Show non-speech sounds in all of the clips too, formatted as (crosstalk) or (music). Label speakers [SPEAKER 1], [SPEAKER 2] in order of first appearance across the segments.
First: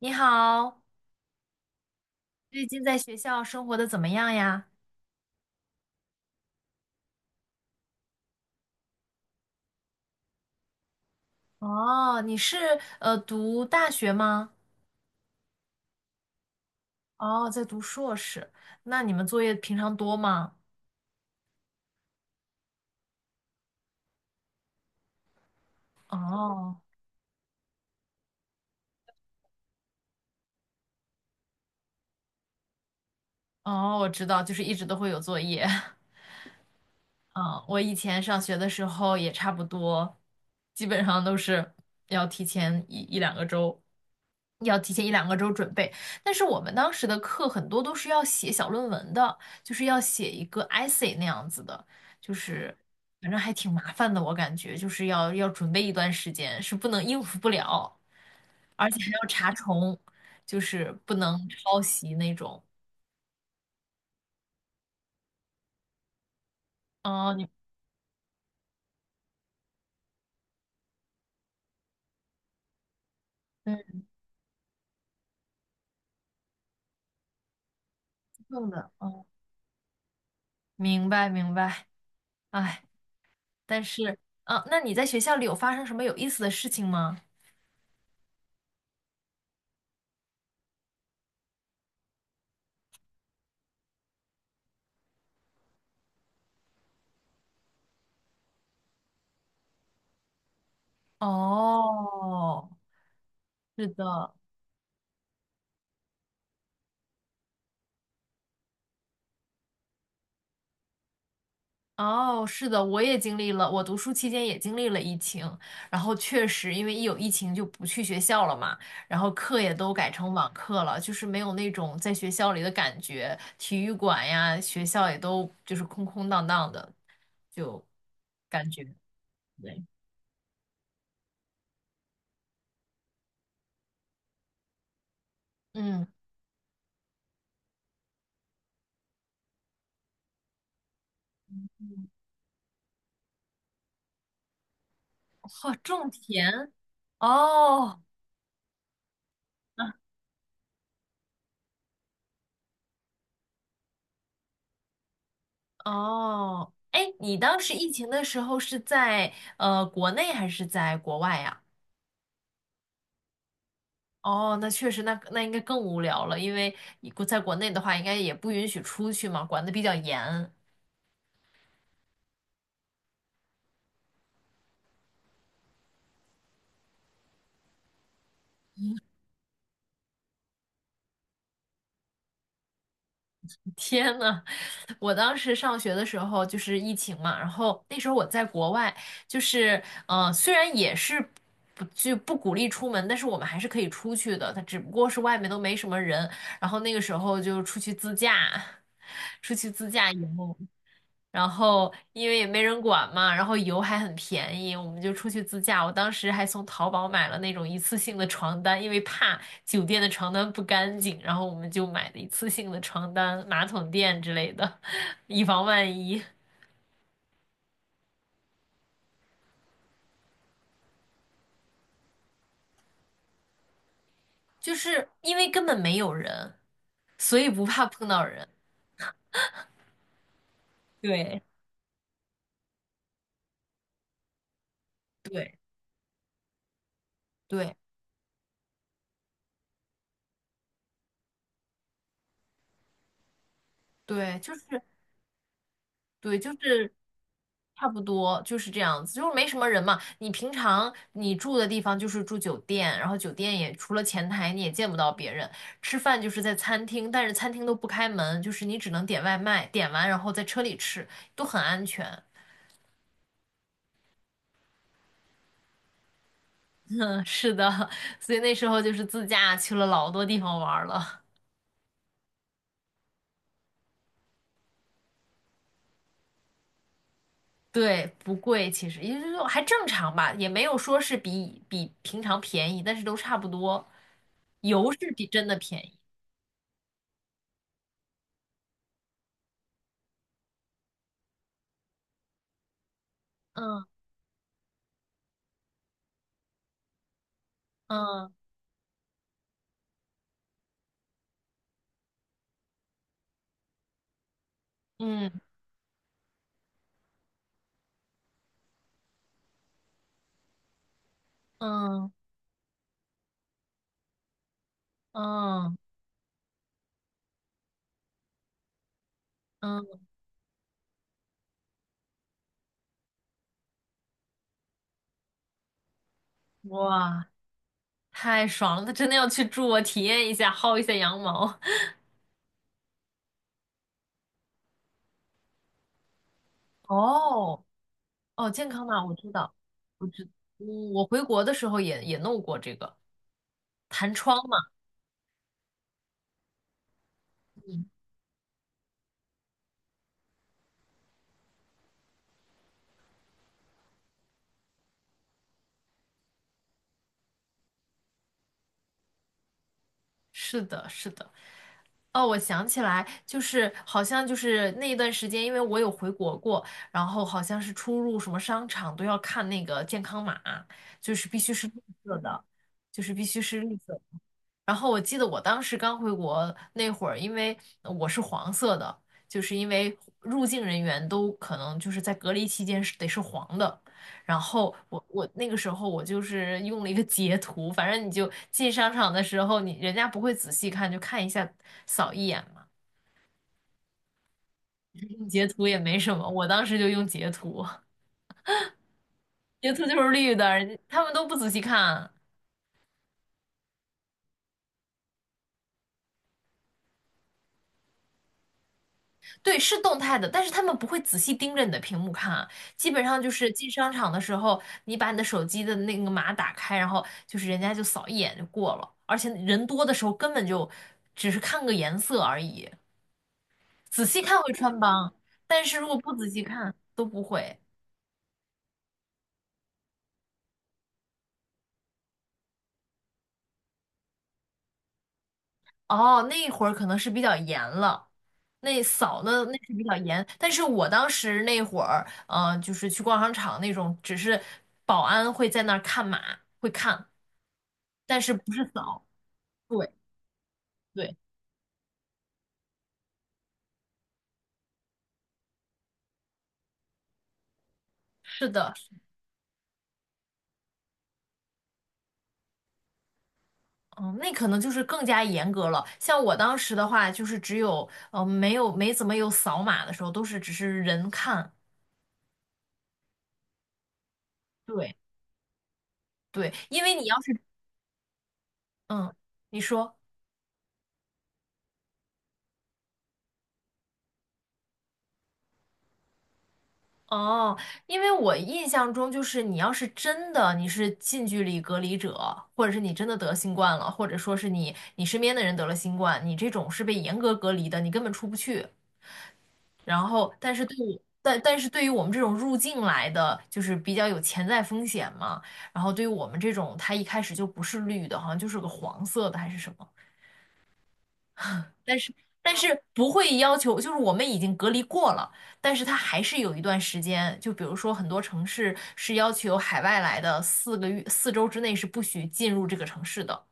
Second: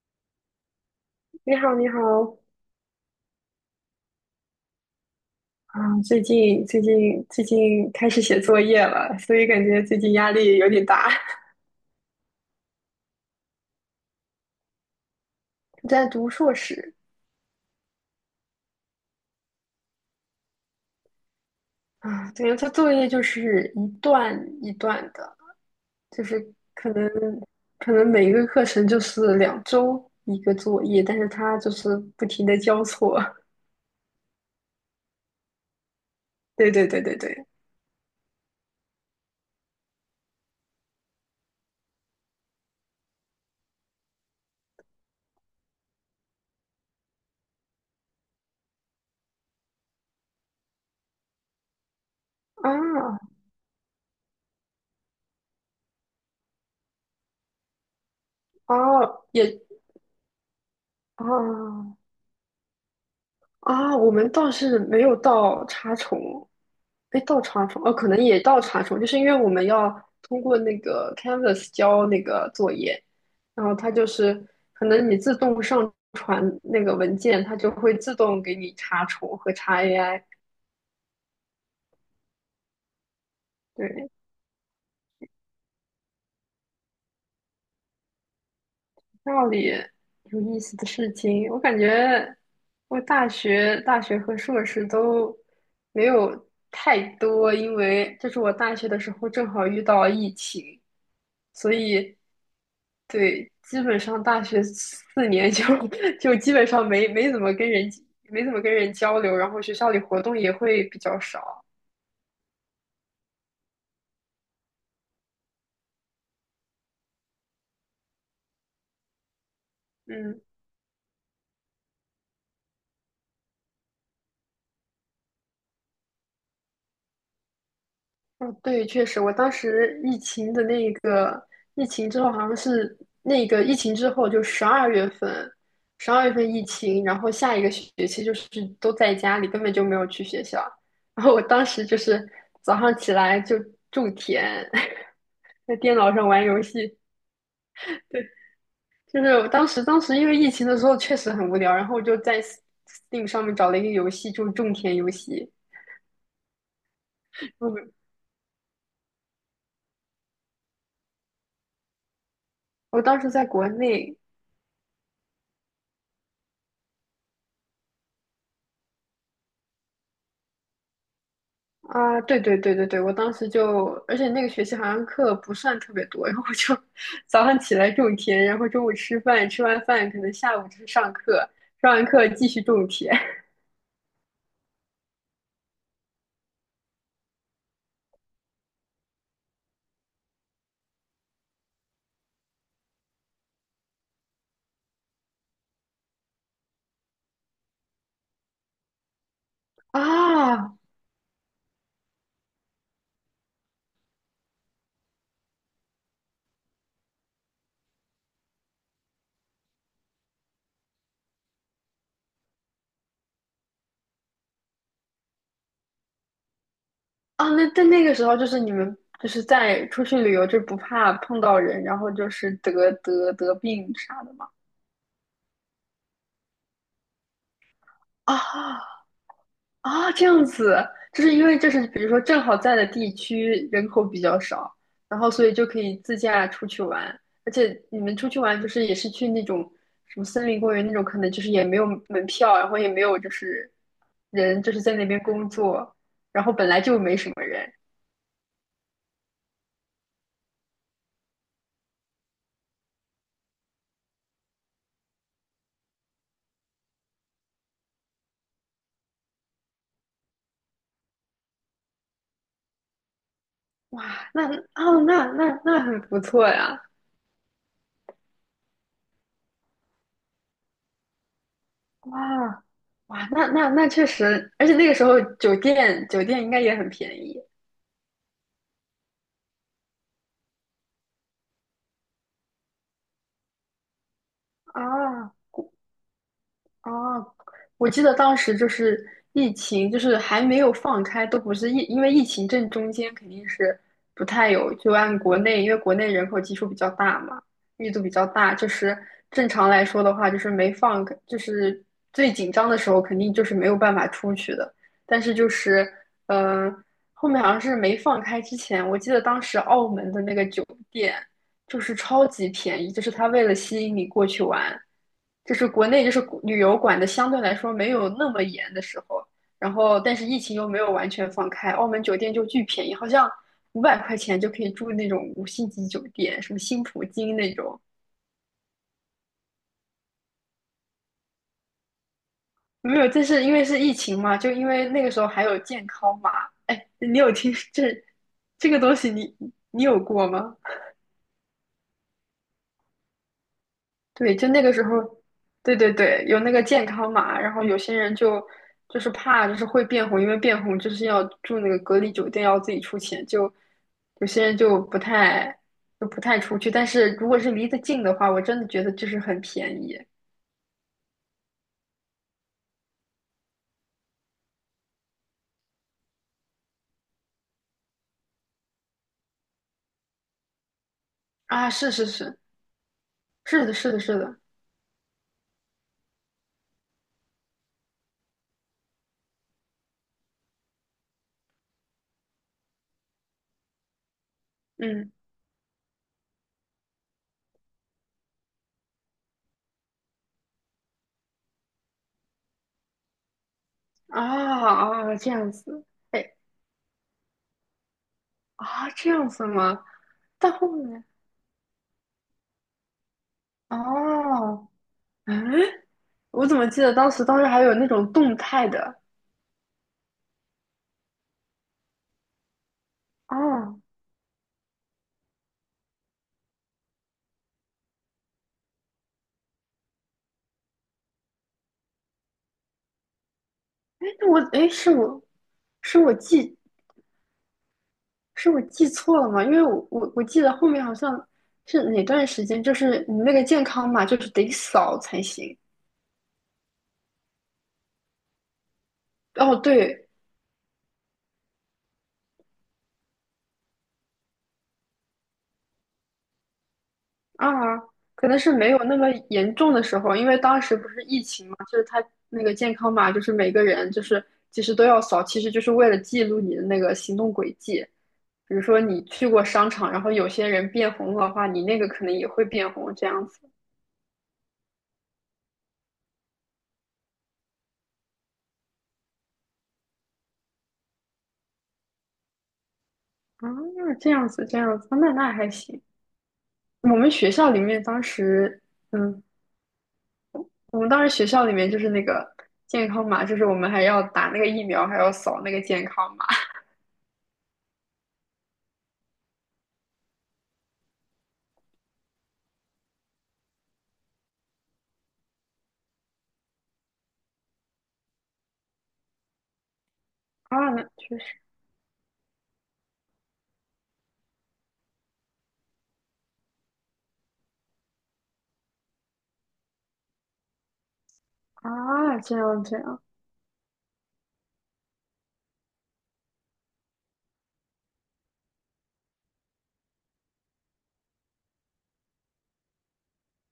[SPEAKER 1] 你好，
[SPEAKER 2] 你好，你好。
[SPEAKER 1] 最近在学校生活的怎么样呀？
[SPEAKER 2] 啊，最近开始写作业了，所以感觉最近压力有点大。
[SPEAKER 1] 哦，你是读大学吗？
[SPEAKER 2] (laughs) 在读硕士。
[SPEAKER 1] 哦，在读硕士。那你们作业平常多吗？
[SPEAKER 2] 啊，对，他作业就是一段一段的，就是
[SPEAKER 1] 哦
[SPEAKER 2] 可能可能每一个课程就是2周一个作业，但是他就是不停的交错。(laughs)
[SPEAKER 1] 哦，我知道，就是一直都会有作业。(laughs)
[SPEAKER 2] 对对对对对，
[SPEAKER 1] 嗯，我以前上学的时候也差不多，基本上都是要提前一一两个周，要提前一两个周准备。但是我们当时的课很多都是要写小论文的，就是要写一个 essay 那样子的，就是
[SPEAKER 2] 啊
[SPEAKER 1] 反正还挺麻烦的，我感觉就是要准备一段时间，是不能应付不了，而且还
[SPEAKER 2] 哦，
[SPEAKER 1] 要查
[SPEAKER 2] 也
[SPEAKER 1] 重，就是不能抄
[SPEAKER 2] 啊。
[SPEAKER 1] 袭那种。
[SPEAKER 2] 啊，我们倒是没有到查重，哎，
[SPEAKER 1] 哦，
[SPEAKER 2] 到
[SPEAKER 1] 你
[SPEAKER 2] 查重哦，可能也到查重，就是因为我们要通过那个 Canvas 交那个作业，然后
[SPEAKER 1] 嗯，
[SPEAKER 2] 它就是可能你自动上传那个文件，它就会自动给
[SPEAKER 1] 弄
[SPEAKER 2] 你
[SPEAKER 1] 的，
[SPEAKER 2] 查
[SPEAKER 1] 哦，
[SPEAKER 2] 重和查 AI。
[SPEAKER 1] 明白明白。唉但
[SPEAKER 2] 对，
[SPEAKER 1] 是，嗯，那你在学校里有发生什么有意思的事情吗？
[SPEAKER 2] 道理有意思的事情，我感觉我大学和硕士都没有太多，因为就是我大学的时候正好遇到疫情，所以
[SPEAKER 1] 哦，
[SPEAKER 2] 对，基
[SPEAKER 1] 是
[SPEAKER 2] 本上
[SPEAKER 1] 的，
[SPEAKER 2] 大学4年就 (laughs) 就基本上没怎么跟人交流，然后学校里活动也会比较少。
[SPEAKER 1] 哦，是的，我也经历了，我读书期间也经历了疫情，然后确实因为一有疫情就不去学校了嘛，然后课也都改成
[SPEAKER 2] 嗯，
[SPEAKER 1] 网课了，就是没有那种在学校里的感觉，体育馆呀，学校也都就是空空荡荡的，就
[SPEAKER 2] 哦，
[SPEAKER 1] 感觉，
[SPEAKER 2] 对，确实，我当
[SPEAKER 1] 对，
[SPEAKER 2] 时疫情的那个疫情之后，好像是那个疫情之后，就十二月份，
[SPEAKER 1] 嗯，
[SPEAKER 2] 十二月份疫情，然后下一个学期就是都在家里，根本就没有去学校。然后我当时就是早上起来就种田，
[SPEAKER 1] 哦，
[SPEAKER 2] (laughs) 在电
[SPEAKER 1] 种
[SPEAKER 2] 脑上玩游
[SPEAKER 1] 田，
[SPEAKER 2] 戏。
[SPEAKER 1] 哦。
[SPEAKER 2] 对，就是我当时因为疫情的时候确实很无聊，然后我就在 Steam 上面找了一个游戏，就是种田游戏。
[SPEAKER 1] 哦，哎，你当时疫
[SPEAKER 2] 我
[SPEAKER 1] 情的时候是在国内还是在国外呀？
[SPEAKER 2] 我当时在国内。
[SPEAKER 1] 哦，那确实那应该更无聊了，因为你在国内的话，应该也不允许出去嘛，管得比较严。
[SPEAKER 2] 啊，对对对对对，我当时就，而且那个学期好像课不算特别多，(laughs) 然后我就 (laughs) 早上起来种田，然后中午吃饭，吃完饭可能下午就是上课，上完课继续种田。
[SPEAKER 1] (laughs) 天呐，我当时上学的时候就是疫情嘛，然后那时候我在国外，就是虽然也是不就不鼓励出门，但是我们还是可以出去的，它只不过是外面都没什么人，然后那个时候就出去自驾，(laughs) 出去自
[SPEAKER 2] (laughs)
[SPEAKER 1] 驾以后。
[SPEAKER 2] 啊
[SPEAKER 1] 然后因为也没人管嘛，然后油还很便宜，我们就出去自驾。我当时还从淘宝买了那种一次性的床单，因为怕酒店的床单不干净，然后我们就买的一次性的床单、马桶垫之类的，(laughs) 以防万一。
[SPEAKER 2] 啊，那在那个时候就是你们就是在出去旅游就不怕碰到人，然后就是得病啥的吗？
[SPEAKER 1] 就是因为根本没有人，所以不怕碰到人。
[SPEAKER 2] 啊啊，这样子。就是
[SPEAKER 1] 对
[SPEAKER 2] 因为这是比如说正好在的地区人口比较少，然后所以
[SPEAKER 1] 对
[SPEAKER 2] 就可以自驾出去玩，而
[SPEAKER 1] 对
[SPEAKER 2] 且你们出去玩就是也是去那种什么森林公园那种，可能就是也没有门票，然后也没有就是
[SPEAKER 1] 对，就
[SPEAKER 2] 人就是
[SPEAKER 1] 是。
[SPEAKER 2] 在那边工作，
[SPEAKER 1] 对，
[SPEAKER 2] 然
[SPEAKER 1] 就
[SPEAKER 2] 后本来
[SPEAKER 1] 是
[SPEAKER 2] 就没什么人。
[SPEAKER 1] 差不多就是这样子，就是没什么人嘛。你平常你住的地方就是住酒店，然后酒店也除了前台你也见不到别人，吃饭就是在餐厅，但是餐厅都不开门，就是你只能点外卖，点完然后在车里吃，都很安全。
[SPEAKER 2] 哇，那哦那很不错呀。
[SPEAKER 1] 嗯，是的，(laughs) 所以那时候就是自驾去了老多地方玩儿了。
[SPEAKER 2] 哇哇那确实，而且那个时候酒店应该也很便宜。
[SPEAKER 1] 对，不贵，其实也就是说还正常吧，也没有说是比平常便宜，但是都差不多。油是比
[SPEAKER 2] 啊
[SPEAKER 1] 真的便宜。
[SPEAKER 2] 哦，我记得当时就是疫情，就是还没有放开，都不是疫，因为疫情正中间肯定是
[SPEAKER 1] 嗯
[SPEAKER 2] 不太有，就按国内，因为国内人口基数比较大嘛，密度比较
[SPEAKER 1] 嗯。
[SPEAKER 2] 大，就是正常来说的话，就是没放开就是最紧张的时候肯定就是没有办法出去的，但是
[SPEAKER 1] 嗯
[SPEAKER 2] 就是，呃，后面好像是没放开之前，我记得当时澳门的那个酒店。就是
[SPEAKER 1] 嗯
[SPEAKER 2] 超级便宜，就是他为了吸引你过去玩，就是
[SPEAKER 1] 嗯
[SPEAKER 2] 国内就是旅游管的相对来说没有那么严的时候，然后
[SPEAKER 1] 嗯，
[SPEAKER 2] 但是疫情又没有完全放开，澳门酒店就巨便宜，好像500块钱就可以住那种五星级酒店，什么新葡
[SPEAKER 1] 哇，
[SPEAKER 2] 京那种。
[SPEAKER 1] 太爽了！他真的要去住我体验一下，薅一下羊毛。(laughs)
[SPEAKER 2] 没有，这是因为是疫情嘛，就因为那个时候还有健康码。哎，你有听
[SPEAKER 1] 哦
[SPEAKER 2] 这
[SPEAKER 1] 哦，健
[SPEAKER 2] 这个
[SPEAKER 1] 康
[SPEAKER 2] 东
[SPEAKER 1] 码
[SPEAKER 2] 西
[SPEAKER 1] 我知
[SPEAKER 2] 你
[SPEAKER 1] 道，
[SPEAKER 2] 你有
[SPEAKER 1] 我知，
[SPEAKER 2] 过吗？
[SPEAKER 1] 嗯我回国的时候也弄过这个弹
[SPEAKER 2] 对，
[SPEAKER 1] 窗
[SPEAKER 2] 就
[SPEAKER 1] 嘛。
[SPEAKER 2] 那个时候，对对对，有那个健康码，然后有
[SPEAKER 1] 嗯，
[SPEAKER 2] 些人就是怕就是会变红，因为变红就是要住那个隔离酒店，要自己出钱，就有些人就不太出去。但是如果是离得近的话，我真的觉得就是很便宜。
[SPEAKER 1] 是的，是的。哦，我想起来，就是好像就是那一段时间，因为我有回国过，然后好像是出入什么商场都要看那个健康码，就是必须是
[SPEAKER 2] 啊！
[SPEAKER 1] 绿
[SPEAKER 2] 是是
[SPEAKER 1] 色
[SPEAKER 2] 是，
[SPEAKER 1] 的，就是必须是
[SPEAKER 2] 是的，
[SPEAKER 1] 绿
[SPEAKER 2] 是
[SPEAKER 1] 色的。
[SPEAKER 2] 的，是的，
[SPEAKER 1] 然后我记得我当时刚回国那会儿，因为我是黄色的，就是因为入境人员都可能就是在隔离期间是得是黄的。然后我
[SPEAKER 2] 嗯
[SPEAKER 1] 我那个时候我就是用了一个截图，反正你就进商场的时候，你人家不会仔细看，就看一下扫一眼嘛，
[SPEAKER 2] 啊啊，
[SPEAKER 1] 用
[SPEAKER 2] 这
[SPEAKER 1] 截
[SPEAKER 2] 样
[SPEAKER 1] 图也
[SPEAKER 2] 子，
[SPEAKER 1] 没什么。
[SPEAKER 2] 哎
[SPEAKER 1] 我当时就用截图，
[SPEAKER 2] 啊，这样子
[SPEAKER 1] 截图
[SPEAKER 2] 吗？
[SPEAKER 1] 就是绿的，
[SPEAKER 2] 到
[SPEAKER 1] 人
[SPEAKER 2] 后
[SPEAKER 1] 家他
[SPEAKER 2] 面
[SPEAKER 1] 们都不仔细看。
[SPEAKER 2] 哦，嗯，我怎么记得当时还有那种动态的
[SPEAKER 1] 对，是动态的，但是他们不会仔细盯着你的屏幕看啊。基本上就是进
[SPEAKER 2] 哦。
[SPEAKER 1] 商场的时候，你把你的手机的那个码打开，然后就是人家就扫一眼就过了，而且人多的时候根本就只是看个颜色而已，仔细看会
[SPEAKER 2] 哎，
[SPEAKER 1] 穿
[SPEAKER 2] 是
[SPEAKER 1] 帮，
[SPEAKER 2] 我
[SPEAKER 1] 但是如果
[SPEAKER 2] 是
[SPEAKER 1] 不
[SPEAKER 2] 我
[SPEAKER 1] 仔细
[SPEAKER 2] 记
[SPEAKER 1] 看都不会。
[SPEAKER 2] 是我记错了吗？因为我记得后面好像是哪段时间，就是你那个健康码就是得扫才行。
[SPEAKER 1] 哦，那会儿可能是比较严了，那扫的那
[SPEAKER 2] 哦，
[SPEAKER 1] 是比较
[SPEAKER 2] 对
[SPEAKER 1] 严，但是我当时那会儿，就是去逛商场那种，只是保安会在那儿看码，会看，
[SPEAKER 2] 啊，
[SPEAKER 1] 但
[SPEAKER 2] 可
[SPEAKER 1] 是
[SPEAKER 2] 能
[SPEAKER 1] 不
[SPEAKER 2] 是
[SPEAKER 1] 是
[SPEAKER 2] 没有那
[SPEAKER 1] 扫。
[SPEAKER 2] 么严重的
[SPEAKER 1] 对
[SPEAKER 2] 时候，因为当时不是
[SPEAKER 1] 对，
[SPEAKER 2] 疫情嘛，那个健康码就是每个人就是其实都要扫，其实就是为了记录你的那个行动轨迹。
[SPEAKER 1] 是
[SPEAKER 2] 比如
[SPEAKER 1] 的，
[SPEAKER 2] 说你去过商场，然后有些人变红的话，你那个可能也会变红这样子。
[SPEAKER 1] 嗯，那可能就是更加严格了。像我当时的话，就是只有没怎么有扫码的时候，都是只是人看。
[SPEAKER 2] 啊，这样子，
[SPEAKER 1] 对
[SPEAKER 2] 那还行。
[SPEAKER 1] 对，因
[SPEAKER 2] 我
[SPEAKER 1] 为你
[SPEAKER 2] 们
[SPEAKER 1] 要
[SPEAKER 2] 学
[SPEAKER 1] 是
[SPEAKER 2] 校里面当时，
[SPEAKER 1] 嗯，
[SPEAKER 2] 嗯，
[SPEAKER 1] 你说。
[SPEAKER 2] 我们当时学校里面就是那个健康码，就是我们还要打那个疫苗，还要扫那个健康码。
[SPEAKER 1] 哦，因为我印象中就是你要是真的你是近距离隔离者，或者是你真的得新冠了，或者说是你身边的人得了新冠，你这种是被严格隔离的，你根本出不去。然后，但
[SPEAKER 2] 啊，
[SPEAKER 1] 是
[SPEAKER 2] 那确
[SPEAKER 1] 但
[SPEAKER 2] 实。
[SPEAKER 1] 但是对于我们这种入境来的，就是比较有潜在风险嘛。然后对于我们这种，它一开始就不是绿的，好像就是个黄色的还是什么。但是
[SPEAKER 2] 啊，这
[SPEAKER 1] 但
[SPEAKER 2] 样这
[SPEAKER 1] 是
[SPEAKER 2] 样
[SPEAKER 1] 不会要求，就是我们已经隔离过了，但是它还是有一段时间，就比如说很多城市是要求海外来的4个月4周之内是不许进入这个城市的，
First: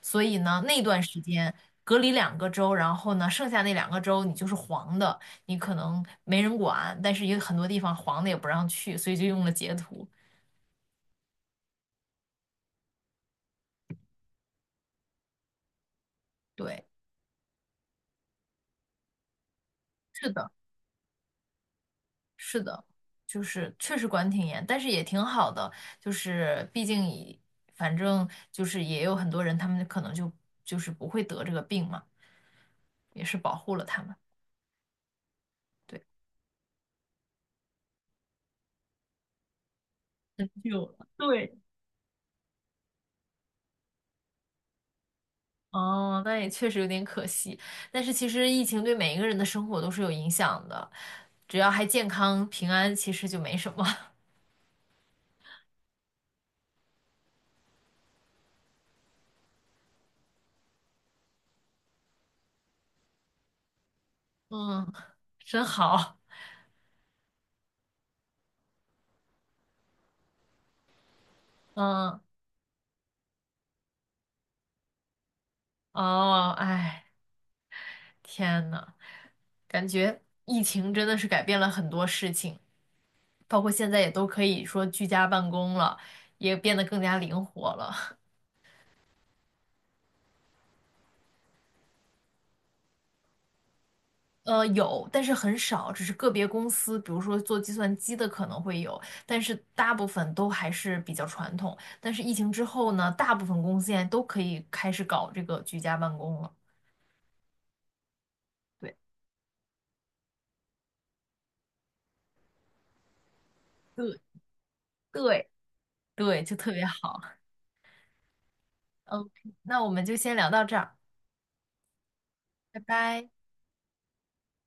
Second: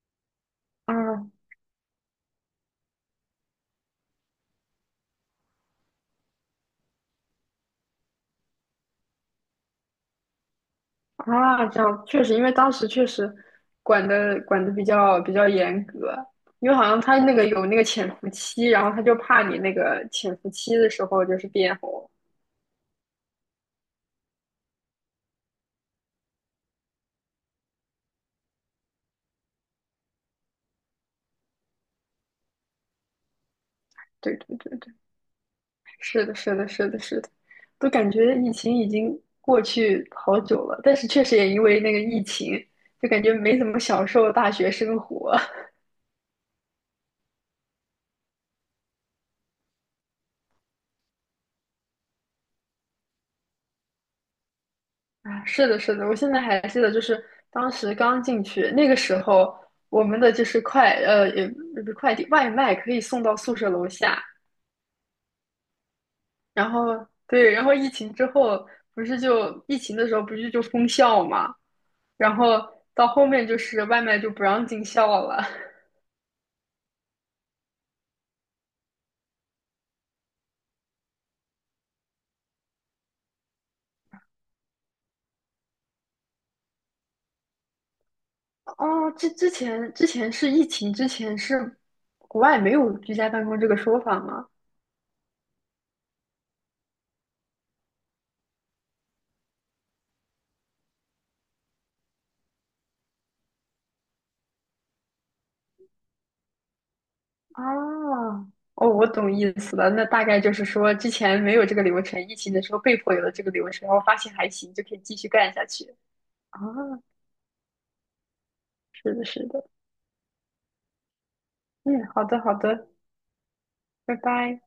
[SPEAKER 1] 所以呢那段时
[SPEAKER 2] 啊
[SPEAKER 1] 间隔离两个周，然后呢剩下那两个周你就是黄的，你可能没人管，但是也有很多地方黄的也不让去，所以就用了截图。
[SPEAKER 2] 啊，这样确实，因为当时确实管的比较严格，因为好
[SPEAKER 1] 对，
[SPEAKER 2] 像他那个有那个潜伏期，然后他就怕你那个
[SPEAKER 1] 是
[SPEAKER 2] 潜伏
[SPEAKER 1] 的。
[SPEAKER 2] 期的时候就是变红。
[SPEAKER 1] 是的，就是确实管挺严，但是也挺好的，就是毕竟反正就是也有很多人，他们可能就是不会得这个病嘛，也是保护了他们。
[SPEAKER 2] 对对对。
[SPEAKER 1] 对，
[SPEAKER 2] 是的，是的，是的，是的，都感觉疫情已经过去好
[SPEAKER 1] 很
[SPEAKER 2] 久了，
[SPEAKER 1] 久
[SPEAKER 2] 但
[SPEAKER 1] 了。
[SPEAKER 2] 是确实也
[SPEAKER 1] 对，
[SPEAKER 2] 因为那个疫情，就感觉没怎么享受大学生活。 (laughs)
[SPEAKER 1] 哦，那也确实有点可惜，但是其实疫情对每一个人的生活都是有影响的，只要还健康平安，其实就没什么。(laughs)
[SPEAKER 2] 啊。是的，是的，我现在还记得，就是当时刚进去那个时候，我们的就是也不是快递，外卖可以送到宿舍楼下。
[SPEAKER 1] 嗯，真好。
[SPEAKER 2] 然后对，然后疫情之后不是就疫情的时候不是就封校嘛，
[SPEAKER 1] 嗯，
[SPEAKER 2] 然后到后面就是外卖就不让进校了。
[SPEAKER 1] 哦，哎，天呐，感觉疫情真的是改变了很多事情。包括现在也都可以说居家办公了，也变得更加灵活了。
[SPEAKER 2] 哦，之前是疫情之前是国外没有居家办公这个说法吗？
[SPEAKER 1] 有，但是很少，只是个别公司，比如说做计算机的可能会有，但是大部分都还是比较传统。但是疫情之后呢，大部分公司现在都可以开始搞这个居家办公了。
[SPEAKER 2] 啊，哦，
[SPEAKER 1] 对，
[SPEAKER 2] 我懂意思了。那大概就是说，之前没有这个流程，疫情的时候被迫有了这个流程，然后发
[SPEAKER 1] 对，
[SPEAKER 2] 现还行，就可以继续
[SPEAKER 1] 对，
[SPEAKER 2] 干下去。
[SPEAKER 1] 对，就
[SPEAKER 2] 啊，
[SPEAKER 1] 特别好。
[SPEAKER 2] 是的，
[SPEAKER 1] OK，
[SPEAKER 2] 是的。
[SPEAKER 1] 那我们就先聊到这儿，
[SPEAKER 2] 嗯，好的，好
[SPEAKER 1] 拜
[SPEAKER 2] 的，
[SPEAKER 1] 拜。
[SPEAKER 2] 拜拜。